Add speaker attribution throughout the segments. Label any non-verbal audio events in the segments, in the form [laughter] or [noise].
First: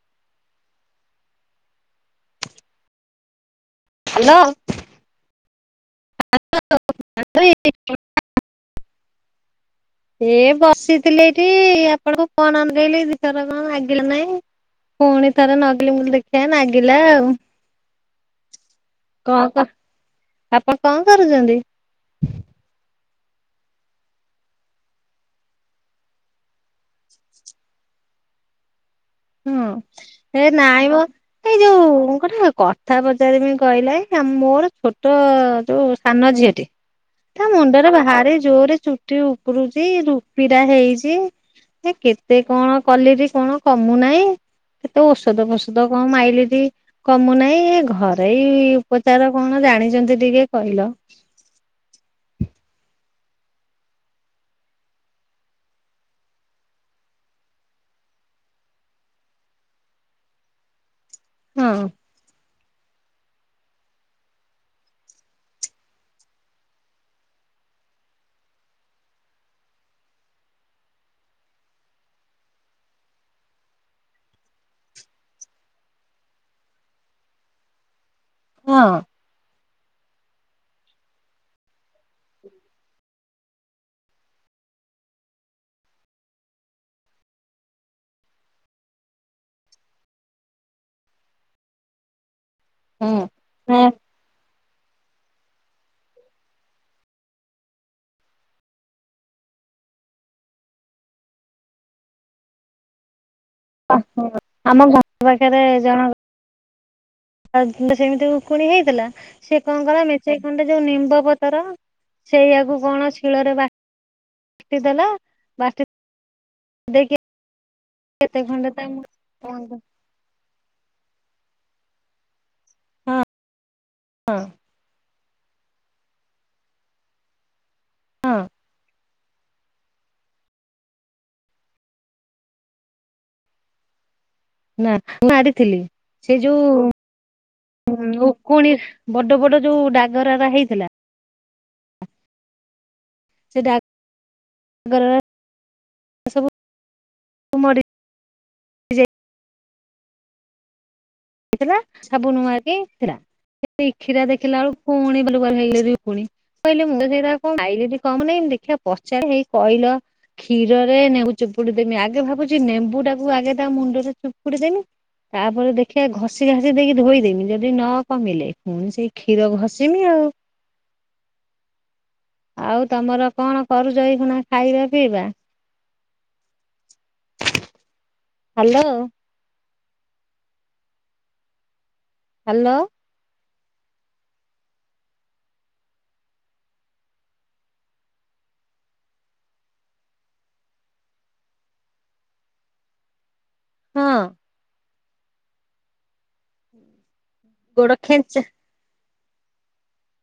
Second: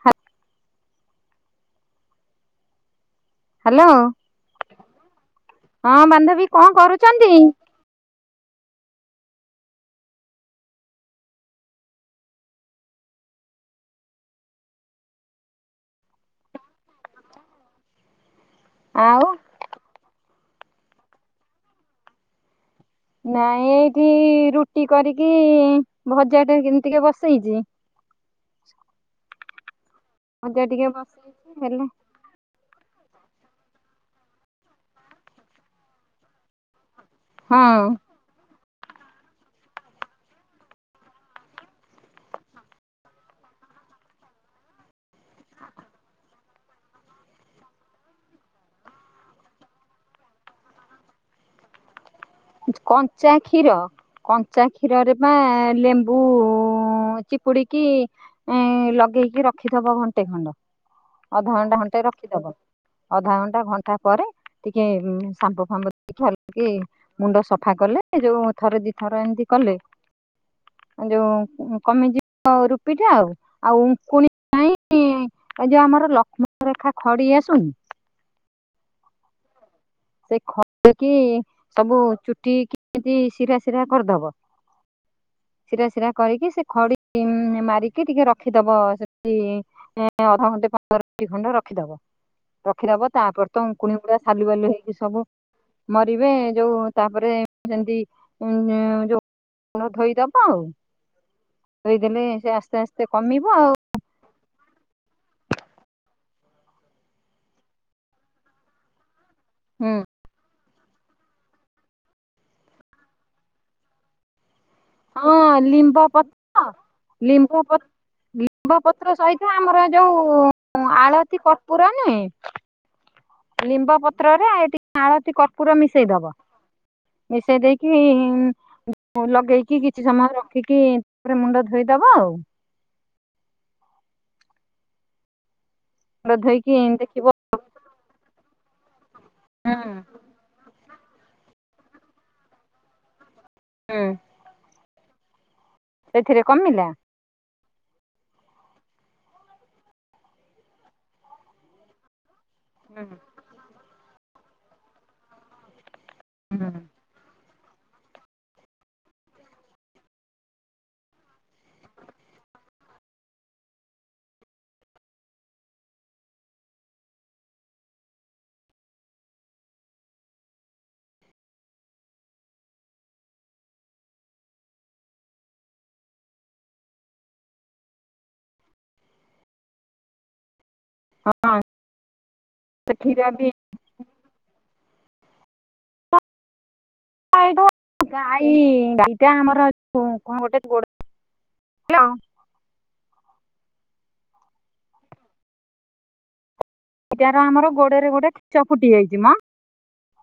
Speaker 1: ହା। Hello
Speaker 2: hello
Speaker 1: ହଁ ବାନ୍ଧବୀ କଣ କରୁଛନ୍ତି?
Speaker 2: [unintelligible] ଏ ବସିଥିଲି ଏଇଠି ଆପଣଙ୍କୁ ଫୋନ୍ ଲଗେଇଲି ଦିଥର କଣ ଲାଗିଲା ନାହିଁ। ପୁଣି ଥରେ ନଗେଇଲି ମୁଁ କହିଲି ଦେଖିବା ନାଗିଲା ଆଉ।
Speaker 1: ଆଉ
Speaker 2: କଣ କ ଆପଣ କଣ କରୁଛନ୍ତି?
Speaker 1: ନାଇଁ ଏଇଠି ରୁଟି କରିକି ଭଜା ଟା କେମିତିକା ବସେଇଛି।
Speaker 2: ହୁଁ ହେ
Speaker 1: ଭଜା ଟିକେ
Speaker 2: ନାଇଁ ମ
Speaker 1: ବସେଇଛି
Speaker 2: ଏଇ
Speaker 1: ହେଲେ
Speaker 2: ଯୋଉ ଗୋଟେ କ କଥା ପଚାରିବି କହିଲେ କି ମୋର ଛୋଟ ଯୋଉ ସାନ ଝିଅଟି। ତା ମୁଣ୍ଡରେ
Speaker 1: ହଁ
Speaker 2: ଭାରି ଜୋରେ ଚୁ ଟି ଉପୁଡୁଛି ରୁପିଟା ହେଇଛି ଏ କେତେ କଣ କଲିରି କଣ କ କମୁୁନାଇଁ କେତେ ଔଷଧ ଫୋଷଧ କଣ ମାଇଲିରି କମୁନାହିଁ ଘରୋଇ ଉପଚାର କଣ ଜାଣିଛନ୍ତି ଟିକେ କହିଲ।
Speaker 1: କଞ୍ଚା କ୍ଷୀର କଞ୍ଚା କ୍ଷୀରରେ ବା ଲେମ୍ବୁ ଚିପୁଡ଼ିକି ଏଁ ଲଗେଇକି ରଖିଥବ ଘଣ୍ଟେ ଖଣ୍ଡ ଅଧଘଣ୍ଟା
Speaker 2: ହଁ।
Speaker 1: ଘଣ୍ଟେ ରଖ ରଖିଦବ ଅଧା ଘଣ୍ଟା ଘଣ୍ଟା ପରେ ଟିକେ ସାମ୍ପୁ ଫାମ୍ପୁ [unintelligible] ମୁଣ୍ଡ ସଫା କଲେ ଯୋଉ ଥରେ ଦି ଥର ଏମତି କଲେ। ଯୋଉ କମିଯିବ ରୁପି ଟା ଆଉ ଆଉ ଉଙ୍କୁଣି ପାଇଁ ଇଁ ଏ ଯୋଉ ଆମର ଲକ୍ଷ୍ମଣ ରେଖା ଖଡି ଆସୁନି।
Speaker 2: ହଁ।
Speaker 1: ସେ ଖଡିକିି ସବୁ ଚୁଟି କେମିତି ଶିରା ଶିରା କରିଦବ। ସିରା ସିରା କରିକି ସେ ଖଡି ମାରିକି ଟିକେ ରଖିଦବ ସେଠି। ଅଧଘଣ୍ଟେ ପନ୍ଦର ମିନିଟ୍ ଖଣ୍ଡେ ରଖିଦବ। ରଖିଦବ ତାପରେ ତ
Speaker 2: ହଁ।
Speaker 1: ଉଙ୍କୁଣି ଗୁଡା ସାଲୁ ବାଲୁ ହେଇକି ସବୁ ମରିବେ ଯୋଉ ତାପରେ ସେମିତି ଯୋଉ ମୁଣ୍ଡ ଧୋଇଦବ ଆଉ ଧୋଇଦେଲେ ସେ ଆସ୍ତେ ଆସ୍ତେ କମିବ ଆଉ।
Speaker 2: [unintelligible] ଆମ ଘର ପାଖରେ ଜଣଙ୍କ ତାର ସେମିତି ଉକୁଣି ହେଇଥିଲା ସିଏ କଣ
Speaker 1: ହୁଁ
Speaker 2: କଲା ମେଞ୍ଚେଇ ଖଣ୍ଡେ ଯୋଉ ନିମ୍ବ ପତର ସେଇଆକୁ କଣ ଶିଳରେ ବା
Speaker 1: ହଁ ଲିମ୍ବ ପତ୍ର
Speaker 2: ଦେଇକି
Speaker 1: ଲମ୍ବ ପ
Speaker 2: କେତେ ଖଣ୍ଡେ
Speaker 1: ଲିମ୍ବ
Speaker 2: ତା
Speaker 1: ପତ୍ର ସହିତ
Speaker 2: ହଁ
Speaker 1: ଆମର ଯୋଉ ଆଳତି କର୍ପୂର ନୁହେଁ
Speaker 2: ହଁ
Speaker 1: ଲିମ୍ବ ପତ୍ରରେ ଟି ଆଳତି କର୍ପୂର ମିଶେଇଦବ ମିଶେଇ ଦେଇକି
Speaker 2: ହଁ
Speaker 1: ଲଗେଇ କି କିଛି ସମୟ ରଖିକି ତାପରେ ମୁଣ୍ଡ ଧୋଇଦବ ଆଉ।
Speaker 2: ନା ମୁଁ ମାରିଥିଲି
Speaker 1: ମୁଣ୍ଡ
Speaker 2: ସେ
Speaker 1: ଧୋଇକି ଦେଖିବ
Speaker 2: ଯୋଉ ଉକୁଣି ବଡ-ବଡ
Speaker 1: ହୁଁ
Speaker 2: ଯୋଉ ଡାଗରାରା ହେଇଥିଲା ସେ
Speaker 1: ହୁଁ
Speaker 2: ଡଗରା
Speaker 1: ସେଥିରେ କମିଲା
Speaker 2: ସବୁ ମରି ଥିଲା ସବାନୁ ମାରି ଥିଲା
Speaker 1: ହୁଁ
Speaker 2: ପିଠିରେ ଦେଖିଲା ବେଳୁକୁ ପୁଣି ବାଲୁ-ବାଲୁ ହେଇଗଲେରେ ଉକୁଣୀ।
Speaker 1: ହଁ
Speaker 2: କହିଲେ ମୁଁଣ୍ଡ ଧୋଇ କଣ ଖାଇ କମୁ ନାଇଁ ମୁ ଦେଖିଆ ପଚାରେ ହେଇ କହିଲ କ୍ଷୀରରେ ନେମ୍ବୁ ଚୁପୁଡ଼ି ଦେମି ଆଗେ ଭାବୁଚି ନେମ୍ବୁ ଟାକୁ ଆଗେ ତା ମୁଣ୍ଡରେ ଚୁପୁଡି ଦେମି ତାପରେ ଦେଖି ଖୀଆ ଘଷି ଘାସି ଦେଇକି ଧୋଇଦେମି ଯଦି ନ କମିଲେ ପୁଣି ସେଇ କ୍ଷୀର ଘସିମି ଆଉ। ଆଉ ତମର କଣ କରୁଚ ଏଇଖୁଣା ଖାଇବା ପିଇବା? ହାଲୋ।
Speaker 1: ହଁ।
Speaker 2: ହାଲୋ।
Speaker 1: ସେ କ୍ଷୀର ବି ଏଇଟା ଗାଈ ଦିଟା ଆମର କଣ ଗୋଟେ ଗୋଡ଼ ହାଲୋ।
Speaker 2: ହଁ।
Speaker 1: ଏଟାର ଆମର
Speaker 2: ଗୋଡ
Speaker 1: ଗୋଡ଼ରେ ଗୋଟେ
Speaker 2: ଖେଞ୍ଚା
Speaker 1: କାଚ ଫୁଟି ଯାଇଚି ମୋ।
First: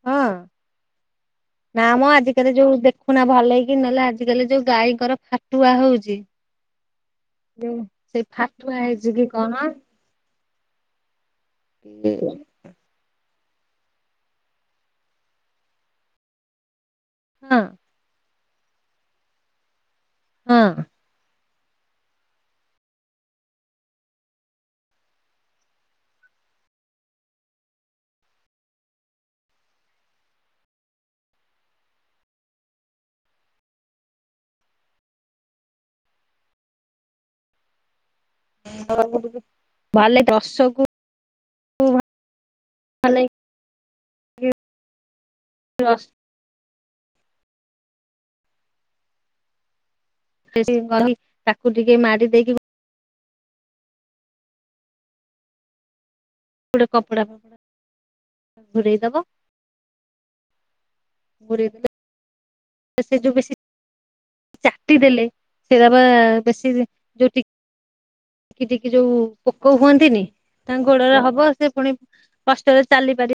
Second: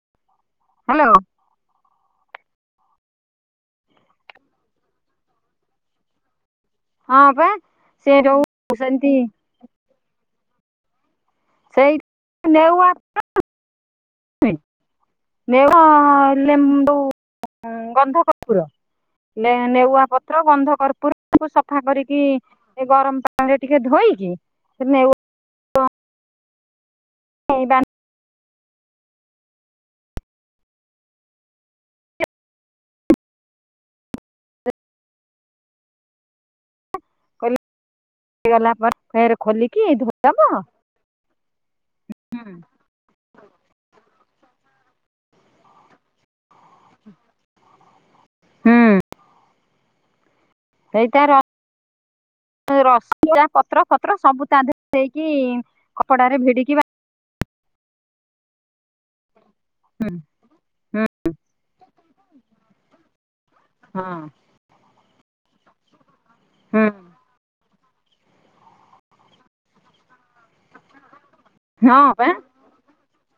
Speaker 2: ହଁ।
Speaker 1: ହାଲୋ।
Speaker 2: ନାମୋ ଆଜିକାଲି ଯୋଉ ଦେଖୁନା ଭଲକିନି ନହେଲେ ଆଜିକାଲି ଯୋଉ ଗାଈଙ୍କର ଫାଟୁଆ ହଉଚି
Speaker 1: ହଁ ପା
Speaker 2: ଯୋଉ
Speaker 1: ସେ
Speaker 2: ସେଇ
Speaker 1: ଯୋଉ
Speaker 2: ଫାଟୁଆ
Speaker 1: ସେମିତି
Speaker 2: ହେଇଚିକି କଣ। କେଆଣି।
Speaker 1: [unintelligible] ଲିମ୍ବୁ
Speaker 2: ହଁ।
Speaker 1: ଗନ୍ଧ କର୍ପୂର ନେଉଆ ପତ୍ର ଗନ୍ଧ
Speaker 2: ହଁ
Speaker 1: କର୍ପୂର ତାକୁ ସଫା କରିକି ଏଗରମ ପାଣିରେ ଟିକେ ଧୋଇକି ସେନେଉ [unintelligible] [unintelligible] ଦେଲାପରେ ଫେରେ ଖୋଲିକି
Speaker 2: ଭଲେଇ
Speaker 1: ଧୋଇଦବ
Speaker 2: ରସକୁ [unintelligible]
Speaker 1: [inaudible] ହୁଁ
Speaker 2: [unintelligible] ତାକୁ ଟିକେ ମାଡ଼ି ଦେଇକି
Speaker 1: [unintelligible] ରସିକିଆ ପତ୍ର ଫତ୍ର ସବୁ ତା ଦେହରେ ଦେଇକି କପଡ଼ାରେ ଭିଡ଼ି
Speaker 2: ଗୋଟେ କପଡ଼ା ଫପଡ଼ା ଘୋଡେ଼ଇ ଦବ
Speaker 1: ହୁଁ-ହୁଁ।
Speaker 2: ଗୁରେଇ ଦେଲେ ସେଯୋଉ ବେଶି
Speaker 1: ହୁଁ
Speaker 2: ଚାଟି ଦେଲେ ସେରାପା ବେଶୀ ଯୋଉ ଟିକି-ଟିକି ଯୋଉ ପୋକ ହୁଅନ୍ତିନି ତାଙ୍କ ଗୋଡ଼ରେ ହବ ସେଫୁଣି
Speaker 1: ହଁ ପା
Speaker 2: କଷ୍ଟରେ ଚାଲିପାରି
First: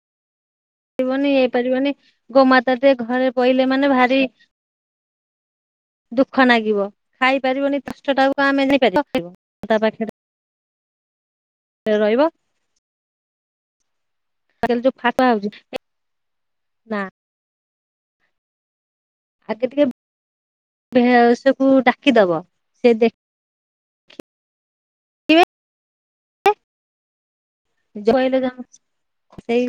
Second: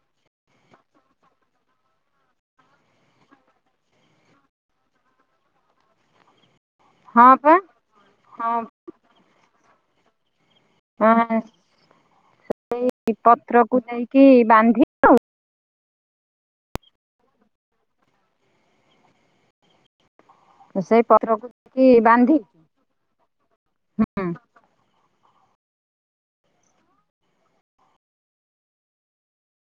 Speaker 2: ବନି ହେଇପାରିବନି ଗୋମାତାଟେ ଘରେ ପଇଲେ ମାନେ ଭାରି ଦୁଃଖ ଲାଗିବ
Speaker 1: ହଁ ପା
Speaker 2: ଖାଇପାରିବନି କଷ୍ଟ ଟାକୁ ଆମେ କଁ ନେଇପାରିବା ତା ପାଖରୁ
Speaker 1: ହଁ।
Speaker 2: ରହିବ
Speaker 1: ସେଇ ପତ୍ରକୁ ନେଇକି ବାନ୍ଧି
Speaker 2: [unintelligible] ନା ଆଗେ
Speaker 1: ସେଇ
Speaker 2: ଟିକେ
Speaker 1: ପତ୍ରକୁ
Speaker 2: ସବୁ
Speaker 1: ଦେଇକି
Speaker 2: ଡାକିଦବ ସେ ଦେ
Speaker 1: ହଁ।
Speaker 2: ଯୋଇଲେ ଯାଉଛି ସେଇ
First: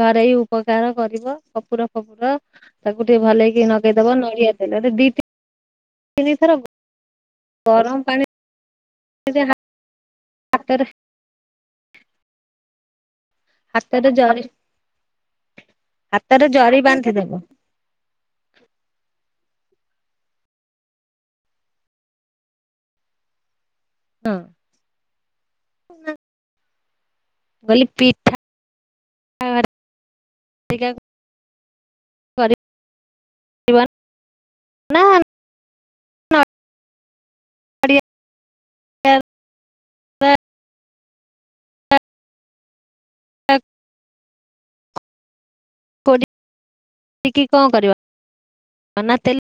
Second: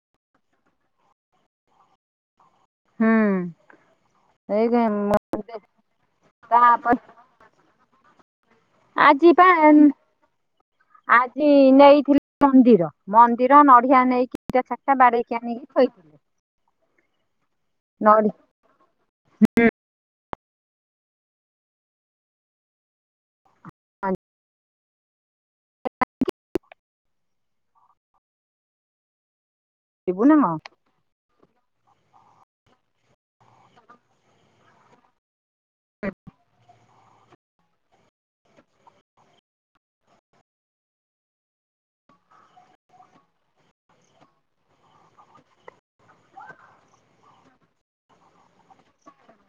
Speaker 2: ଘରେଇ ଉପକାର କରିବ କପୁର ଫପୁର ତାକୁ ଟିକେ
Speaker 1: ହୁଁ
Speaker 2: ଭଲ ହେଇକି ନଗେଇଦବା ନଡ଼ିଆ
Speaker 1: ସେଇ
Speaker 2: ତେଲରେ ଦିଥି ତିନିଥର ଅବ
Speaker 1: ତାପରେ
Speaker 2: ଗରମ ପାଣି
Speaker 1: ଆଜି ପାନ
Speaker 2: ହାତରେ
Speaker 1: ଆଜି ନେଇଥିଲି। ମନ୍ଦିର ମନ୍ଦିର ନଡିଆ
Speaker 2: ହାତରେ
Speaker 1: ନେଇକିଟା ଚାଟା ବାଡେଇକି ଆଣିଲି ଥୋଇ।
Speaker 2: ତାର ଜରି ବାନ୍ଧିଦେବ।
Speaker 1: ନଡିଆ ହୁଁ
Speaker 2: ହଁ
Speaker 1: [unintelligible]
Speaker 2: ବୋଲି ପିଠା ଆର
Speaker 1: ଯିବୁ ନା ହଁ
Speaker 2: ନା [unintelligible]
Speaker 1: ହ [unintelligible]
Speaker 2: [unintelligible] ଆ [unintelligible] [unintelligible] କଣ କରିବ [unintelligible]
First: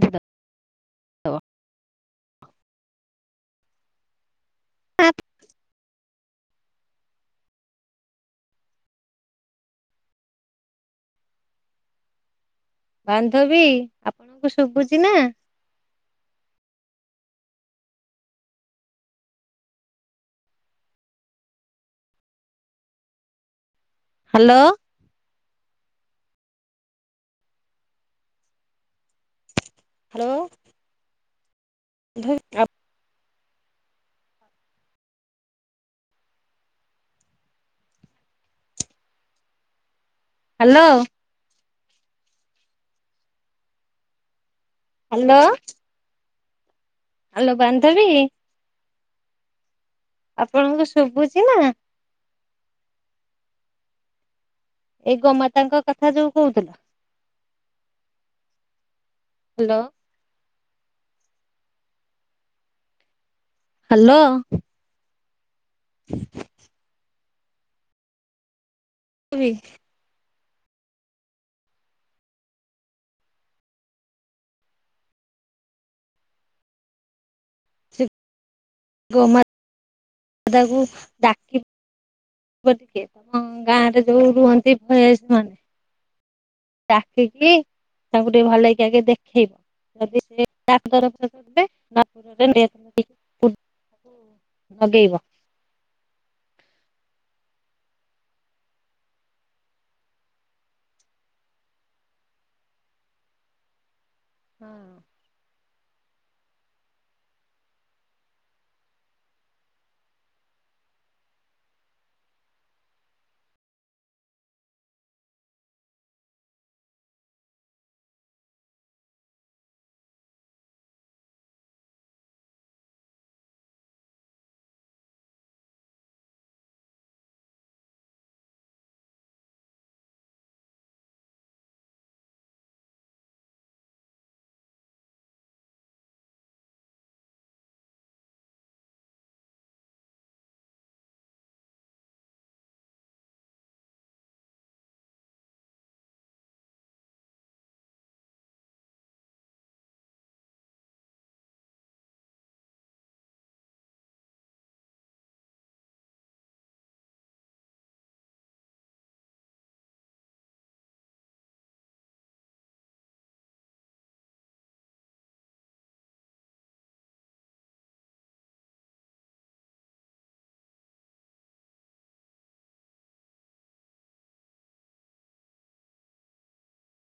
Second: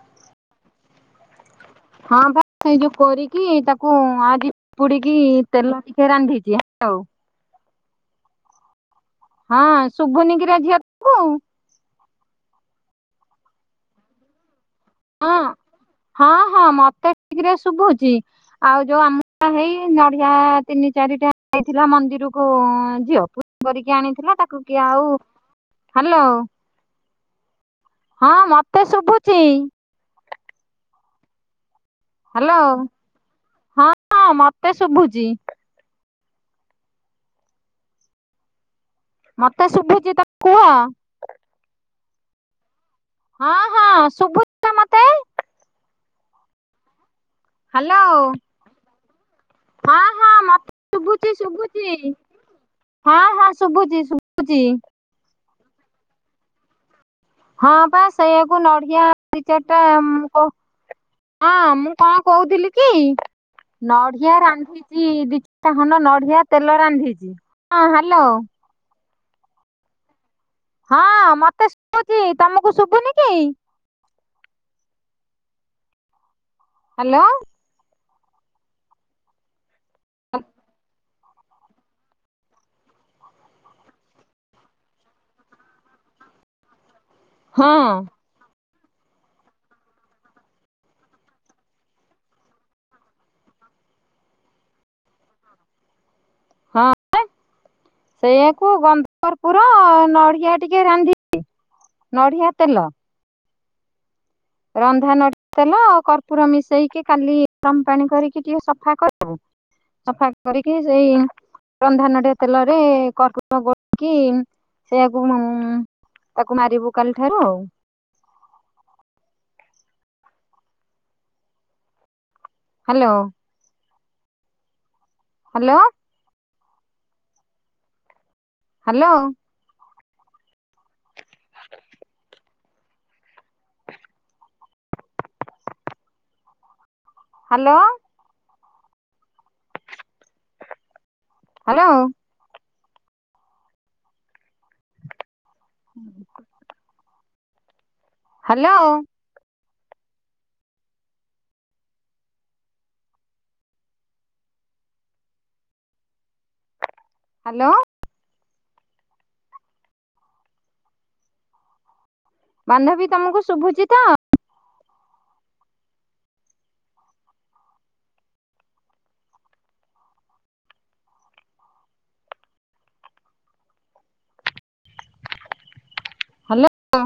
Speaker 2: ଧଦ [inaudible]
Speaker 1: ହଁ ଭାଇ ଏଇ ଯୋଉ କରିଚି ତାକୁ ଆଜି ପୁଡିକି ତେଲ ଟିକେ ରାନ୍ଧିଛି ହା ଆଉ ହଁ ଶୁଭୁନିକିରା ଝିଅ କୁ
Speaker 2: ବାନ୍ଧବୀ ଆପଙ୍କୁ ଶୁଭୁଛି ନା
Speaker 1: ହଁ ହଁ ହଁ ମତେ ଠିକି ରେ ଶୁଭୁଛି। ଆଉ ଯୋଉ ଆମତ ହେଇ ନଡିଆ ତିନି ଚାରିଟା ହେଇଥିଲା ମନ୍ଦିରିକୁ ଝିଅକୁ କରିକି ଆଣିଥିଲା
Speaker 2: ହ୍ୟାଲୋ।
Speaker 1: ତାକୁ କିଏ ଆଉ ହ୍ୟାଲୋ ହଁ ମତେ ଶୁଭୁଛି।
Speaker 2: ହ୍ୟାଲୋ।
Speaker 1: ହ୍ୟାଲୋ ହଁ ହଁ ମତେ ଶୁଭୁଛି। ମତେ ଶୁଭୁଛି [unintelligible]
Speaker 2: ହ୍ୟାଲୋ।
Speaker 1: ହଁ ହଁ ଶୁଭୁଚୁ
Speaker 2: ହ୍ୟାଲୋ। ହ୍ୟାଲୋ ବାନ୍ଧବି।
Speaker 1: ହ୍ୟାଲୋ ହଁ ହଁ ମତେ
Speaker 2: ଆପଣଙ୍କୁ
Speaker 1: ଶୁଭୁଛି
Speaker 2: ନା
Speaker 1: ଶୁଭୁଛି ହଁ ହଁ ଶୁଭୁଛି ଶୁଭୁଛି
Speaker 2: ଏଇ ଗ ମାତାଙ୍କ କଥା ଯୋଉ କହୁଥିଲ।
Speaker 1: ହଁ ବା ସେଇୟଆକୁ ନଡିଆ ଦି ଚାରିଟା
Speaker 2: ହ୍ୟାଲୋ।
Speaker 1: ଉଁ କ ହଁ ମୁଁ କଣ କହୁଥିଲି କି
Speaker 2: ହ୍ୟାଲୋ।
Speaker 1: ନଡିଆ ରାନ୍ଧିଛି ଦି ତାହନ ନଡିଆ ତେଲ ରାନ୍ଧିଛି ହଁ ହ୍ୟାଲୋ।
Speaker 2: [unintelligible]
Speaker 1: ହଁ ମତେ ଶୁଭୁଛି ତମକୁ ଶୁଭୁନି କି? ହ୍ୟାଲୋ।
Speaker 2: ଗୋମାତ ତାକୁ ଡାକି ଭୋର ଟିକେ ତମ ଗାଁ ରେ ଯୋଉ ରୁହନ୍ତି ଭୟସୀ ମାନେ ଡାକିକି
Speaker 1: ହଁ
Speaker 2: ତାଙ୍କୁ ଟିକେ ଭଲ ହେଇକି ଆଗେ ଦେଖେଇବ। [inaudible] ହୁଁ। ଲଗେଇବ।
Speaker 1: ହଁ ସେଇଆ କୁ ଗନ୍ଧ କର୍ପୁର ନଡ଼ିଆ ଟିକିଏ ରାନ୍ଧି ନଢ଼ିଆ ତେଲ। ରନ୍ଧା ନଡ଼ି ତେଲ କର୍ପୁର ମିଶେଇକି କାଲି ରମ ପାଣି କରିକି ଟିକେ ସଫା କର ଦବୁ। ସଫା କରିକି ସେଇ। ରନ୍ଧା ନଡିଆ ତେଲରେ କର୍ପୁ [inaudible] ସେଇଆକୁ ମମ୍ମ। ତାକୁ ମାରିବୁ କାଲି ଠାରୁ ଆଉ। ହାଲୋ। ହାଲୋ। ହାଲୋ। ହ ହାଲୋ। ହାଲୋ। ହୁଁ। ହାଲୋ। ହାଲୋ। ବାନ୍ଧବୀ ତମକୁ ଶୁଭୁଛି ତ। ହାଲୋ।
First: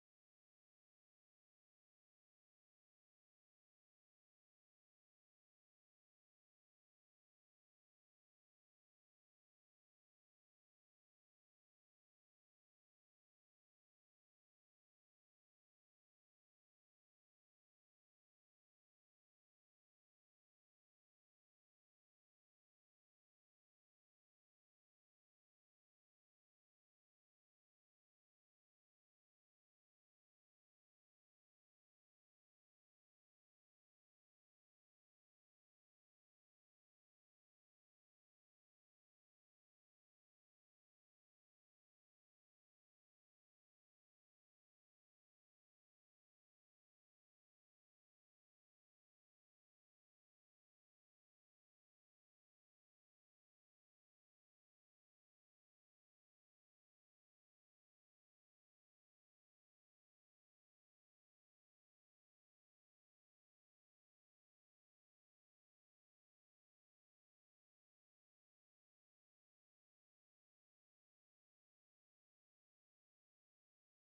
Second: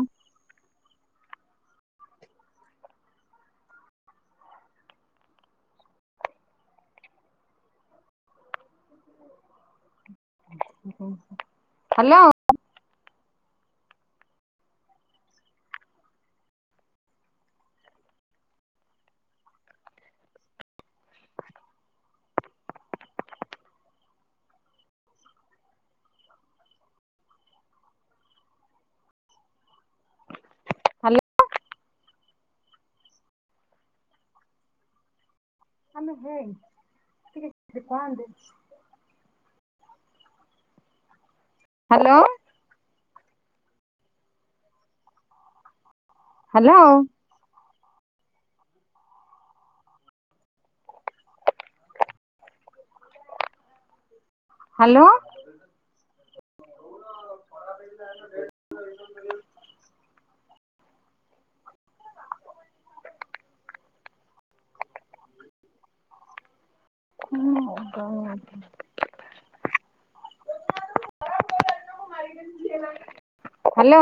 Speaker 1: ହାଲୋ। ହ୍ୟାଲୋ ଆଲ ହେଇ [unintelligible] ହାଲୋ। ହାଲୋ। ହାଲୋ। [inaudible]
Speaker 2: ଆ [inaudible]
Speaker 1: ହାଲୋ।